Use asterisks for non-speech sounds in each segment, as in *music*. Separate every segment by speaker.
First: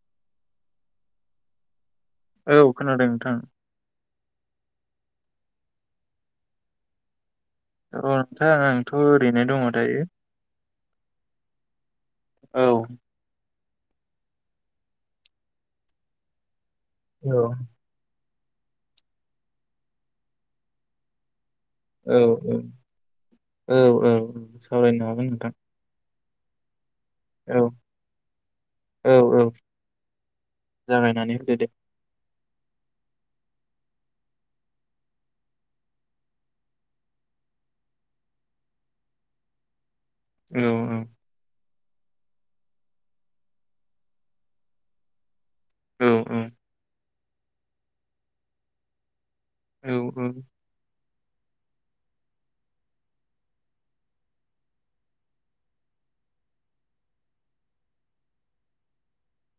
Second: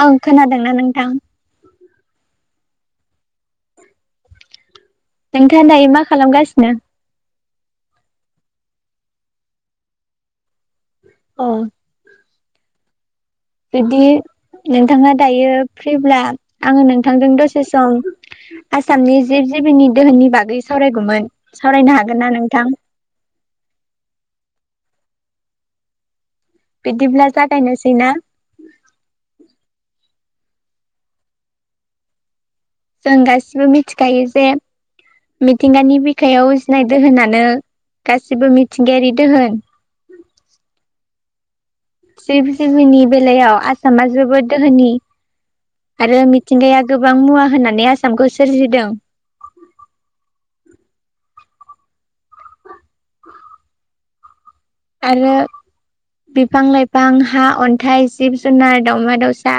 Speaker 1: औ खोनादोंना नोंथां
Speaker 2: औ खोनादों नोंथां
Speaker 1: नोंथां दायो मा खालामगासिनो
Speaker 2: औ नोंथां आंथ' ओरैनो दङ दायो
Speaker 1: अ
Speaker 2: औ
Speaker 1: बिब्दि नोंथाङा दायो फ्रिब्ला आङो नोंथांदों
Speaker 2: औ
Speaker 1: दसे सम आसामनि जिब जिबिनि दोहोननि बागै सावरायगौमोन सावरायनो
Speaker 2: औ
Speaker 1: हागोन ना
Speaker 2: औ
Speaker 1: नोंथां
Speaker 2: औ औ औ सावरायनो हागोन नोंथां
Speaker 1: बिदिब्ला
Speaker 2: औ
Speaker 1: जागायनोसैना
Speaker 2: औ औ जागायनानै होदो दे
Speaker 1: जों गासिबो मिथिखायो जे मिथिंगानि बिखायाव उजिनाय दोहोनानो गासिबो मिथिंगायारि दोहोन।
Speaker 2: औ
Speaker 1: जिब जिबिनि बेलायाव आसामा जोबोद दोहोनि।
Speaker 2: औ
Speaker 1: आरो
Speaker 2: औ
Speaker 1: मिथिंगाया गो गोबां मुवा होनानै आसामखौ सोरजिदों।
Speaker 2: औ औ।
Speaker 1: आरो बिफां लाइफां, हा, अन्थाइ, जिब जुनार, दावमा दावसा,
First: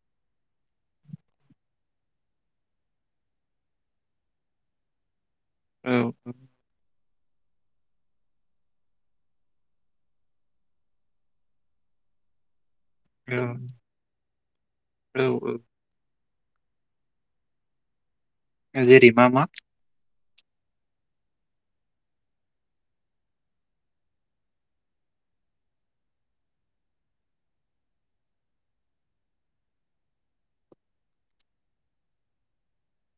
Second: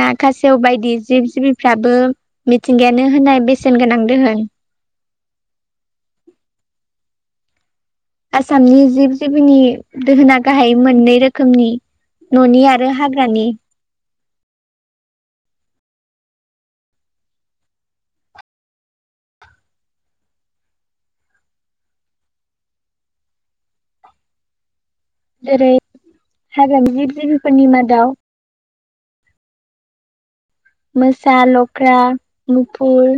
Speaker 1: ना, खासेव बायदि जिब जिबिफ्राबो मिथिंगायानो होनाय बेसेन गोनां दोहोन।
Speaker 2: औ औ।
Speaker 1: आसामनि जिब जिबिनि दोहोना गाहाय मोननै रोखोमनि न'नि आ रो
Speaker 2: औ
Speaker 1: हाग्रानि।
Speaker 2: औ औ। थागिरि मा मा?
Speaker 1: जेरै हाग्रानि जिब जिबिफोरनि मादाव मोसा, लख्रा, मुफुर,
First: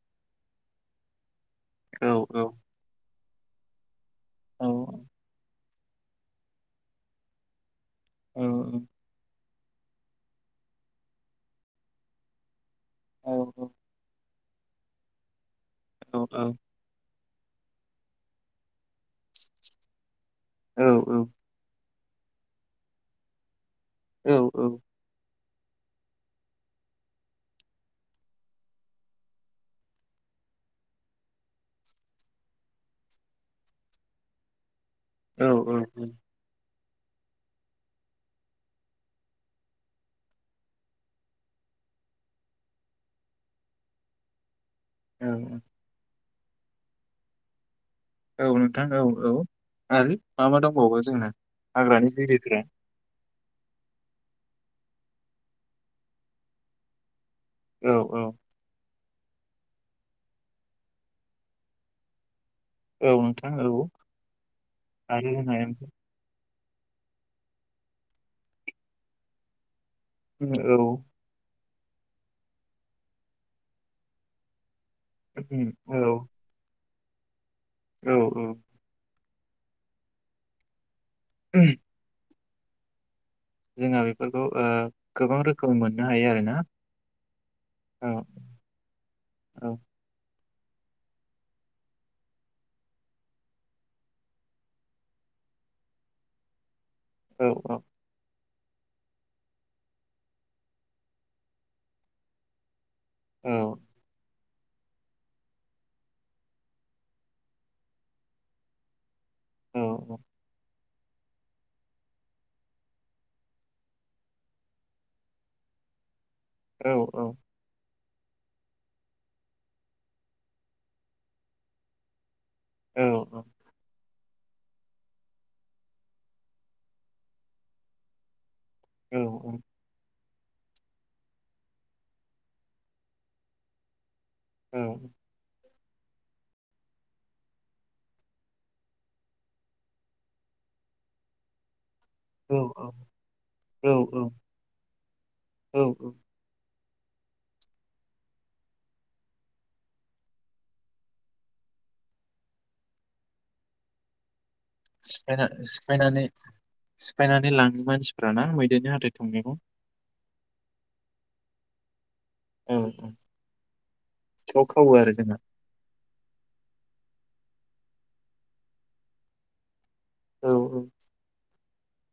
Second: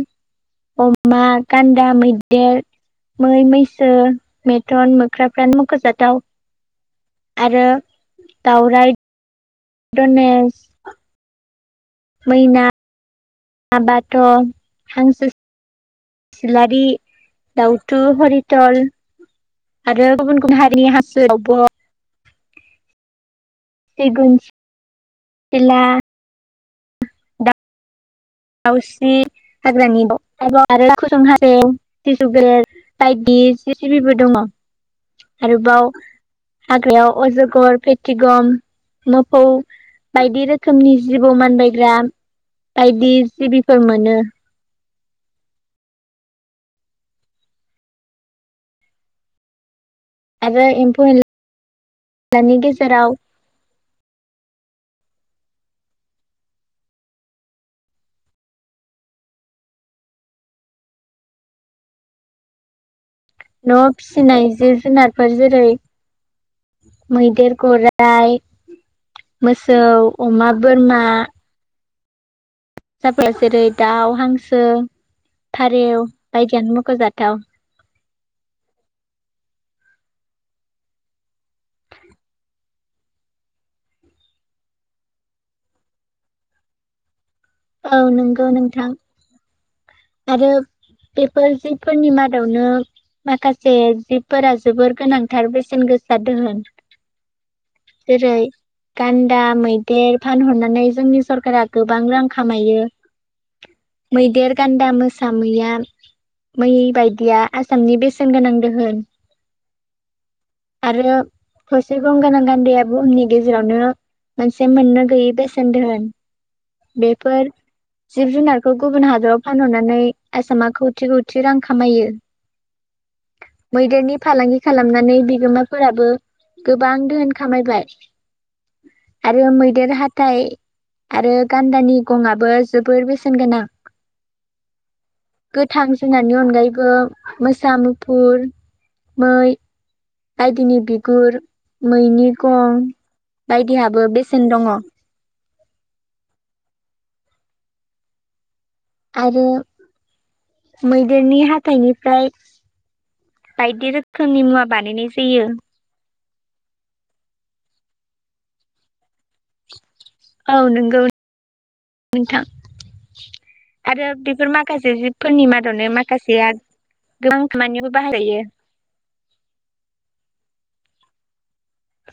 Speaker 1: अमा गान्दा,
Speaker 2: औ औ
Speaker 1: मैदेर मै मैसो
Speaker 2: औ
Speaker 1: मेथन मोख्रा फ्रानो मु खोजाथाव आरो
Speaker 2: औ
Speaker 1: दाव राय डनेस मैना
Speaker 2: औ औ
Speaker 1: माबाथ' हांसो सिलारि दाउथु हरितल आरो गुबुन गुबुन हारिनि
Speaker 2: औ
Speaker 1: हांसो दावब' सिगुन
Speaker 2: औ औ।
Speaker 1: सिला दाउस्रि हाग्रानि माबा आरो खुसं हालव सिजुगे बायदि जि जिबिबो दङ'।
Speaker 2: औ
Speaker 1: आरोबाव हाग्रायाव अजगर पेटिगम मोफौ बायदि रोखोमनि जिबौ मानबायग्रा बायदि जिबिफोर मोनो।
Speaker 2: औ। औ नोंथां औ औ। आरो मा मा
Speaker 1: आरो
Speaker 2: दंबावो
Speaker 1: एम्फौ
Speaker 2: जोंना हाग्रानि
Speaker 1: एनलानि
Speaker 2: जिबिफोरा?
Speaker 1: गेजेराव
Speaker 2: औ औ। औ नोंथां
Speaker 1: न'आव
Speaker 2: औ
Speaker 1: फिसिनाय जिब
Speaker 2: आरो
Speaker 1: जुनारफोर
Speaker 2: जोंहा एम्फौ
Speaker 1: जेरै- मैदेर गराइ मो सौ
Speaker 2: उम,
Speaker 1: अमा
Speaker 2: औ
Speaker 1: बोरमा साफोरो जेरै दाउ हांसो
Speaker 2: उम, औ
Speaker 1: फारेव बायदियानो मख'जा दं
Speaker 2: औ औ *inaudible* जोंहा बेफोरखौ ओ गोबां रोखोमनि मोननो हायो आरोना
Speaker 1: औ नंगौ नोंथां
Speaker 2: औ
Speaker 1: आरो बेफोर जिबफोरनि मादावनो माखासे जिबफोरा जोबोर गोनांथार बेसेन गोसा दोहोन
Speaker 2: औ
Speaker 1: जेरै गान्दा मैदेर फानहरनानै जोंनि सरकारा गोबां रां खामायो।
Speaker 2: औ
Speaker 1: मैदेर गान्दा मोसा मैया मै बायदिया आसामनि बेसेन गोनां दोहोन।
Speaker 2: औ औ
Speaker 1: आरो थसे गंगोनां गान्दाया बुहुमनि गेजेरावनो मोनसे मोननो गैयि बेसेन दोहोन।
Speaker 2: औ औ
Speaker 1: बेफोर जिब जुनारखौ गुबुन हादराव फानहरनानै आसामा खौसे खौथि रां खामायो। मैदेरनि फालांगि खालामनानै बिगोमाफोराबो गोबां दोहोन खामायबाय आरो मैदेर हा थाय आरो गान्दानि गंआबो जोबोर बेसेन गोनां।
Speaker 2: औ
Speaker 1: गोथां जुनारनि अनगायैबो मोसा मुफुर मै बायदिनि बिगुर मैनि गं
Speaker 2: औ
Speaker 1: बायदिहाबो बेसेन दंङ।
Speaker 2: औ
Speaker 1: आरो मैदेरनि हाथाइनिफ्राय बायदि रोखोमनि मुवा बानायनाय जायो
Speaker 2: सिफायना सिफायनानै सिफायनानै लांङो मानसिफ राना मैदेरनि हाथाय थंनैखौ
Speaker 1: औ नंगौ नोंथां
Speaker 2: औ औ
Speaker 1: आरो बेफोर
Speaker 2: सिखाव खावो
Speaker 1: माखासे
Speaker 2: आरो जोंना
Speaker 1: जिबफोरनि मादावनो माखासेया गोबां खामानियावबो बाहायजायो।
Speaker 2: औ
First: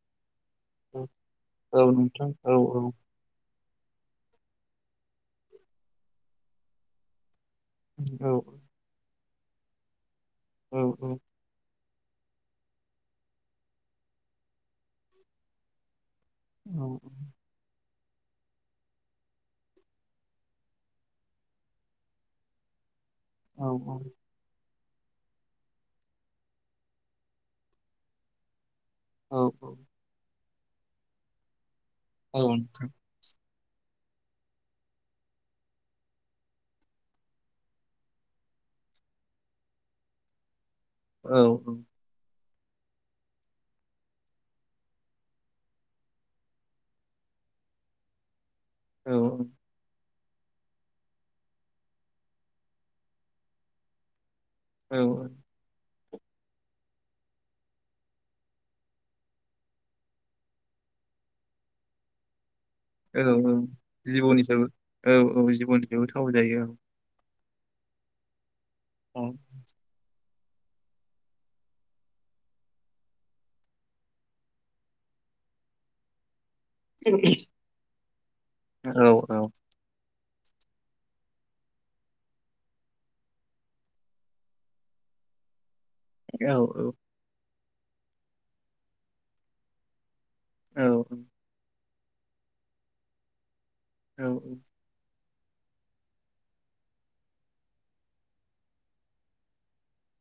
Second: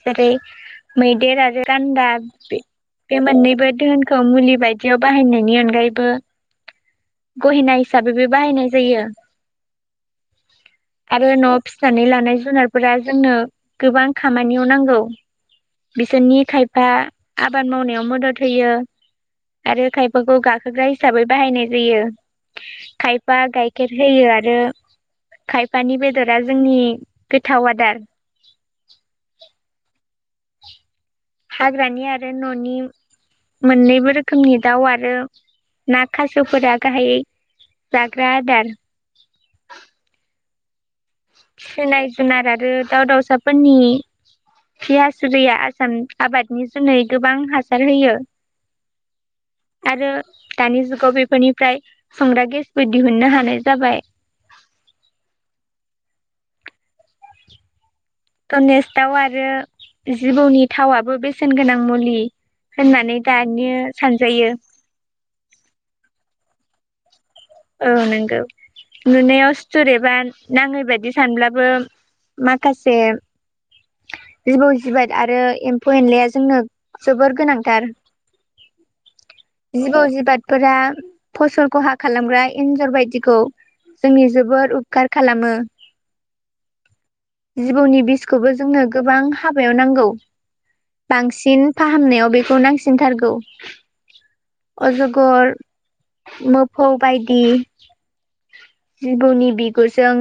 Speaker 1: जेरै
Speaker 2: औ
Speaker 1: मैदेर आरो
Speaker 2: औ
Speaker 1: गान्दा
Speaker 2: नोंथां औ
Speaker 1: बे
Speaker 2: औ
Speaker 1: बे मोननैबो धोहोनखौ मुलि बायदियाव बाहायनायनि अनगायैबो गहेना हिसाबैबो
Speaker 2: औ
Speaker 1: बाहायनाय जायो।
Speaker 2: औ औ
Speaker 1: आरो न' फि फिनानै लानाय जुनारफोरा जोंनो गोबां खामानियाव नांगौ। बिसोरनि खायफा आबाद मावनायाव मदद होयो आरो खायफाखौ गाखोग्रा हिसाबै बाहायनाय जायो खाय बा
Speaker 2: औ
Speaker 1: गाइखेर होयो आरो खायफानि बेदरा जोंनि गोथाव आदार।
Speaker 2: औ औ।
Speaker 1: हाग्रानि आरो
Speaker 2: औ
Speaker 1: न'नि
Speaker 2: नोंथां
Speaker 1: मोननैबो रोखोमनि दाउ आरो ना खासेवफोरा गाहायै जाग्रा आदार।
Speaker 2: औ
Speaker 1: सिनाय जुनाराथ आरो दाउ दाउसाफोरनि खि हासुदैया आसाम आबादनि जुनै गोबां हासार होयो।
Speaker 2: औ औ।
Speaker 1: आरो दानि जुगाव बेफोरनिफ्राय संग्रा गेसबो दिहुननो हानाय जाबाय।
Speaker 2: औ।
Speaker 1: धनेस दाउ आरो जिबौनि थावाबो बेसेन गोनां मुलि। होननानै
Speaker 2: औ औ
Speaker 1: दानियो सानजायो
Speaker 2: जिबौनिसायबो औ औ जिबौनिसायबो थाव जायो औ।
Speaker 1: औ नंगौ।
Speaker 2: औ
Speaker 1: नुनायाव स्टुरेभान नाङै बायदि सानब्लाबो माखासे जिबौ जिबाद आरो एम्फौ एनलाया जोंनो जोबोर
Speaker 2: औ
Speaker 1: गोनांथार
Speaker 2: औ औ
Speaker 1: जिबौ जिबाद फोरा फसल खहा खालामग्रा एन्जर बायदिखौ जोंनि जोबोर उपखार खालामो।
Speaker 2: औ औ।
Speaker 1: जिबौनि बिसखौबो जोंनो गोबां हाबायाव नांगौ।
Speaker 2: औ
Speaker 1: बांसिन फाहामनायाव बेखौ नांसिनथारगौ
Speaker 2: औ औ
Speaker 1: गर मोफौ बायदि जिबौनि बिगुरजों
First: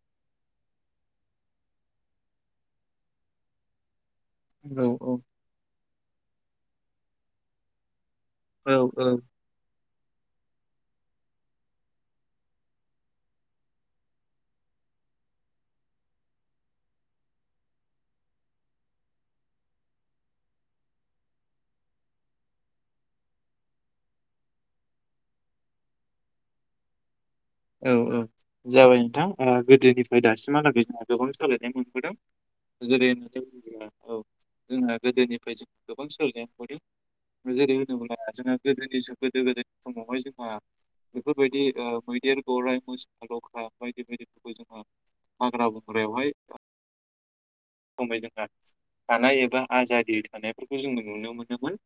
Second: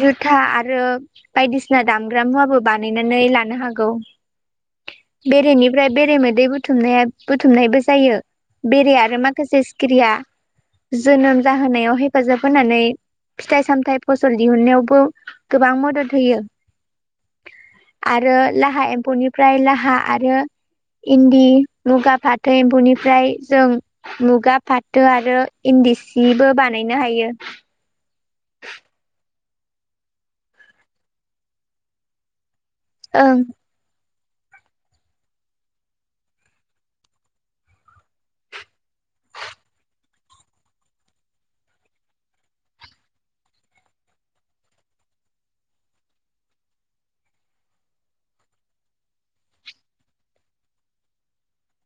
Speaker 1: जुथा आरो बायदिसिना दामग्रा मुवाबो बानायनानै लानो हागौ।
Speaker 2: औ औ।
Speaker 1: ओमफ्राय बेरे मोदै बुथुमनाया बुथुमनायबो जायो।
Speaker 2: औ
Speaker 1: बेरे आरो माखासे स खिरिया जोनोम जाहोनायाव हेफाजाब होनानै फिथाइ सामथाय फ फसल दिहुनायावबो गोबां मद'द होयो आरो लाहा एम्फौनिफ्राय लाहा आरो इन्दि मुगा फाथो एम्फौनिफ्राय जों मुगा फाथो आरो इन्दि सिबो बानायनो हायो।
Speaker 2: औ औ जाबाय नोंथां ओ गोदोनिफ्राय दासिमहालागै जोंहा गोबां सोलायनाय मोनबोदों।
Speaker 1: ओं
Speaker 2: *unintelligible* औ जोंहा गोदोनिफ्राय जों गोबां सोलायनानै मोनदों जेरै होनोब्ला जोंहा गोदोनि गोदो गोदायनि समावहाय जोंहा बेफोरबायदि ओ मैदेर गौराइ मोसा लखा बायदि बायदिफोरखौ जोंहा हाग्रा बंग्रायावहाय समै जोंहा थानाय एबा आजादि थानायफोरखौ जोङो नुनो मोनोमोन।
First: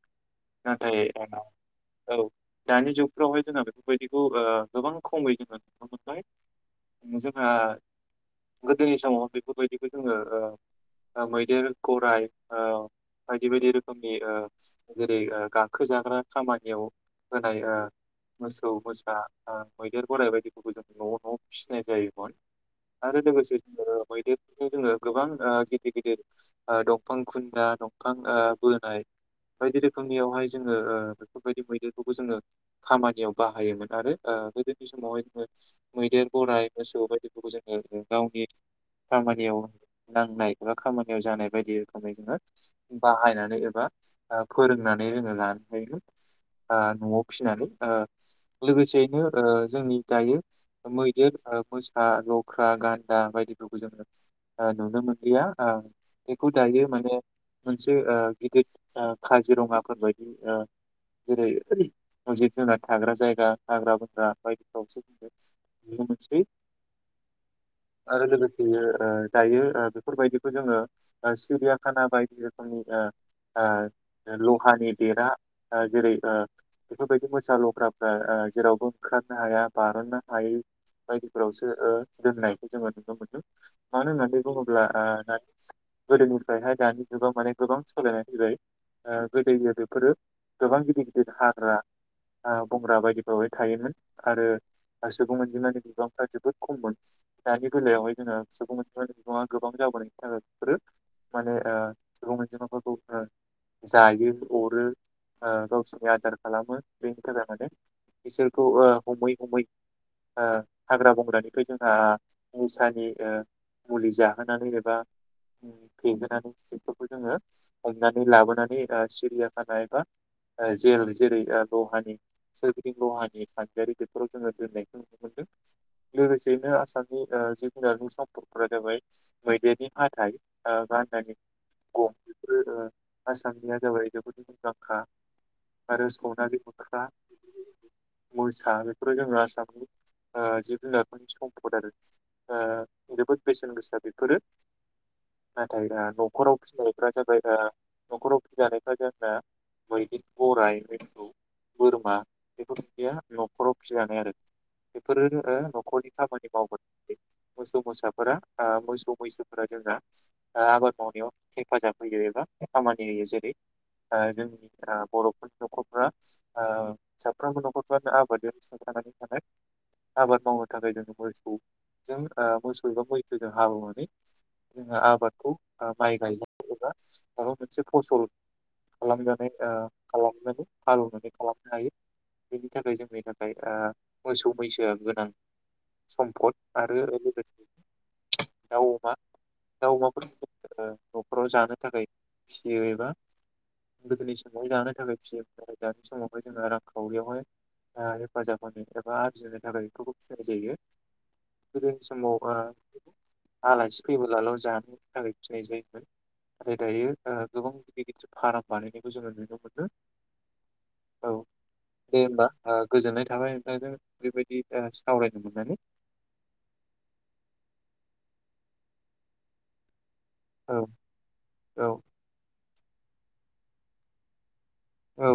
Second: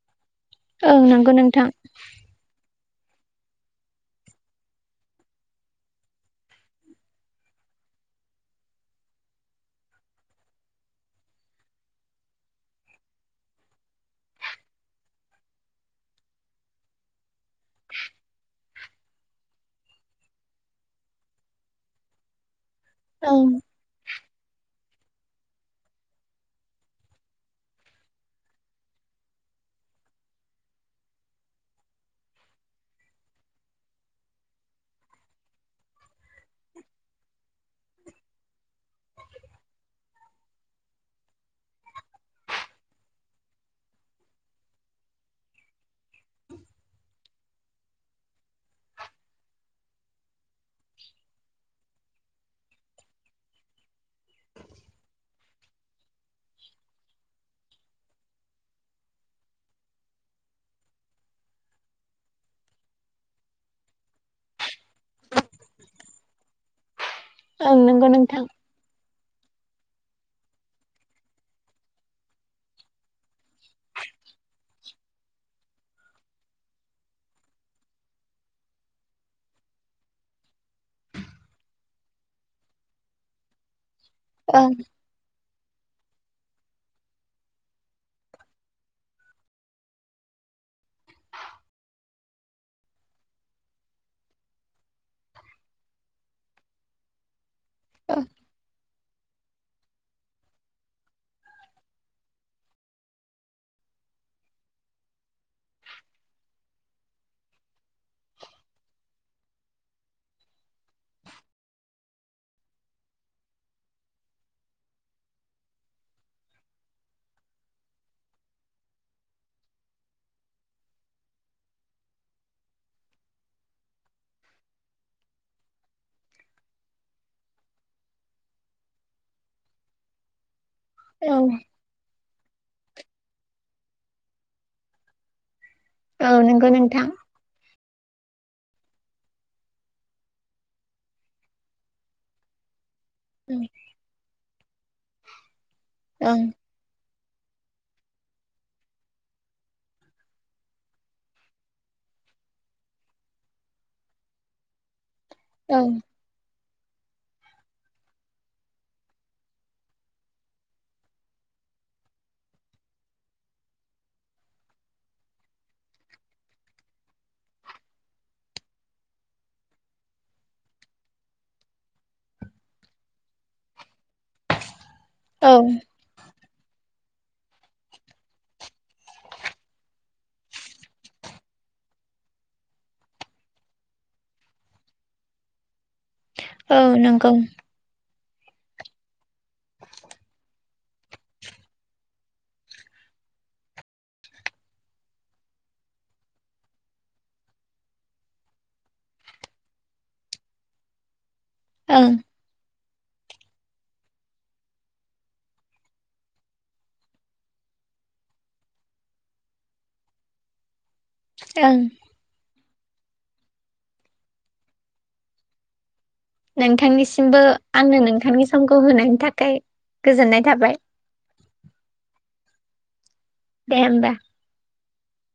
Speaker 1: ओं
Speaker 2: नाथाय आ
Speaker 1: नंगौ नोंथां
Speaker 2: औ दानि जुगफ्रावहाय जोंहा बेफोरबायदिखौ ओ गोबां खमै नुनो मोनबाय जोंहा गोदोनि समाव बेफोरबायदिखौ जोङो ओ ओ मैदेर गरराय ओ बायदि बायदि रोखोमनि ओ जेरै ओ गाखोजाग्रा खामानियाव होनाय ओ मोस औ मोसा ओ मैदेर गाइ बायदिफोरखौ जों न' न' फिसिनाय जायोमोन। आरो
Speaker 1: ओं
Speaker 2: लोगोसे *unintelligible* मैदेरफोरखौ जोङो गोबां ओ गिदिर गिदिर ओ दंफां खुुन्दा दंफां ओ बोनाय बायदि रोखोमनियावहाय जोङो ओ बेफोरबायदि मैदेरखौबो जोङो खामानियाव बाहायोमोन आरो ओ बेबायदि समावहाय जोङो मैदेर गराइ मोसौ बायदिफोरखौ जोङो गावनि खामानियाव नांनाय एबा खामानियाव जानाय बायदि रोखोमै जोङो बाहायनानै एबा ओ फोरोंनानै जोङो लानो हायोमोन ओ न'आव फिसिनानै ओ लोगोसेयैनो ओ जोंनि दायो मैदेर ओ मोस हा लख्रा गान्दा बायदिफोरखौ जोङो ओ नुनो मोनलिया ओ बेखौ दायो माने मोनसे ओ गिदिर काजिरङाफोरबायायदि ओ जेरै जिब जुनार थाग्रा जायगा हाग्राबंग्रा बायदिआवसो जोङो नुनो मोनसै।
Speaker 1: ओं नंगौ
Speaker 2: आरो
Speaker 1: नोंथां
Speaker 2: लोगोसेयो ओ दायो ओ बेफोरबायदिखौ जोङो ओ सिरियाखाना बायदि रोखोमनि ओ ओ लहानि बेरा ओ जेरै ओ बेफोरबायदि मोसा लख्राफ्रा जेरावबो खारनो हाया बार'ननो हायै बायदिफोरावसो ओ दोननायखौ जोङो नुनो मोनो। मानो होननानै
Speaker 1: ओं
Speaker 2: बुङोब्ला ओ गोदोनिफ्रायहाय दानि जुगाव माने गोबां सोलायनाय फैबाय ओ गोदोयो बेफोरो गोबां गिदिर गिदिर हाग्रा ओ बंग्रा बायदिफ्रावहाय थायोमोन। आरो गासैबो मोनजिमानानि बिबांफ्रा जोबोद खममोन। दानि बेलायावहाय जोङो सुबुं *unintelligible* गोबां जाबोनायनि थाखाय बिसोरो माने ओ सुबुं अनजिमाफोरखौ ओ जायो अरो ओ गावसोरनि आदार खालामो बेनि थाखाय माने बिसोर खौ ओ हमै हमै ओ हाग्रा बंग्रानिफ्राय जोंहा निसानि ओ मुलि जाहोनानै एबा फेहोनानै बेफोरखौ जोङो हमनानै लाबोनानै सिरियाखाना एबा ओ जेल जेरै ओ लहानि सोरगिदिं लहानि खान्थियारि बेफोराव जोङो दोननायखौ नुनो मोनदों लोगोसेयैनो आसामनि ओ जिब-जुनारनि सम्पफोरा जाबाय मैदेरनि हाथाइ। आ
Speaker 1: औ
Speaker 2: गान्दानि गं *unintelligible* आसामनिया जाबाय जोबोद मुंदांखा आरो
Speaker 1: औ
Speaker 2: सावनालि
Speaker 1: नंगौ
Speaker 2: मोख्रा
Speaker 1: नोंथां
Speaker 2: मोसा बेफोरो जोङो आसामनि जिब जुनारफोर सम्पद आरो ओ जोबोद बेसेन गोसा बेफोरो नाथाय दा
Speaker 1: ओं
Speaker 2: न'खराव फिसिनायफ्रा जाब ओमफ्राय दा न'खराव फिजानायफ्रा जोंना मैदेर गराइ *unintelligible* बोरमा बेखौ या न'खराव फिजानाय आरो फोरो *unintelligible*
Speaker 1: ओं
Speaker 2: न'खरनि खामानि मावगोन मोसौ मोसाफोरा मोसौ मैसोफोरा जोंना आबाद मावनायाव हेफाजाब होयो एबा खामानि होयो जेरै जोंनि बर'फोरनि न'खरफोरा साफ्रोमबो न'खर *unintelligible* आबादजों सोनारनानै थानाय आबाद मावनो थाखाय जोङो मोसौजों मोसौ एबा मैसोजों हालेवनानै *unintelligible*
Speaker 1: औ
Speaker 2: आबादखौ माइ गायो *unintelligible* मोनसे फसल खालामनानै आ खालामनानै हालेवनानै खालामनो हायो बेनि थाखाय जोंनि थाखाय ओ मोसौ मैसोआ गोनां सम्फद
Speaker 1: औ
Speaker 2: आरो
Speaker 1: नंगौ
Speaker 2: *unintelligible* दाउ, अमा, दाउ अमाफोरखौ ओ न'खराव जानो फावरियावहाय हेफाजाब होनो एबा आरजि होनो थाखाय बेखौबो *unintelligible* जायो गोदोनि
Speaker 1: ओं
Speaker 2: समाव ओ आलासि फैबोलाल' जानोनि थाखाय फिनाय जायोमोन नाथाय दायो ओ गोबां गिदिर गिदिर फार्म बानायनायखौ जोङो नुनो मोनो। औ
Speaker 1: ओं।
Speaker 2: दे होमबा। ओ गोजोननाय थाबाय नोंथांजों बेबायदि सावरायनो मोननानै।
Speaker 1: नोंथांनिसिमबो आंनो नोंथांनि समखौ होनायनि थाखाय गोजोननाय थाबाय।
Speaker 2: औ औ
Speaker 1: दे होमबा?
Speaker 2: औ।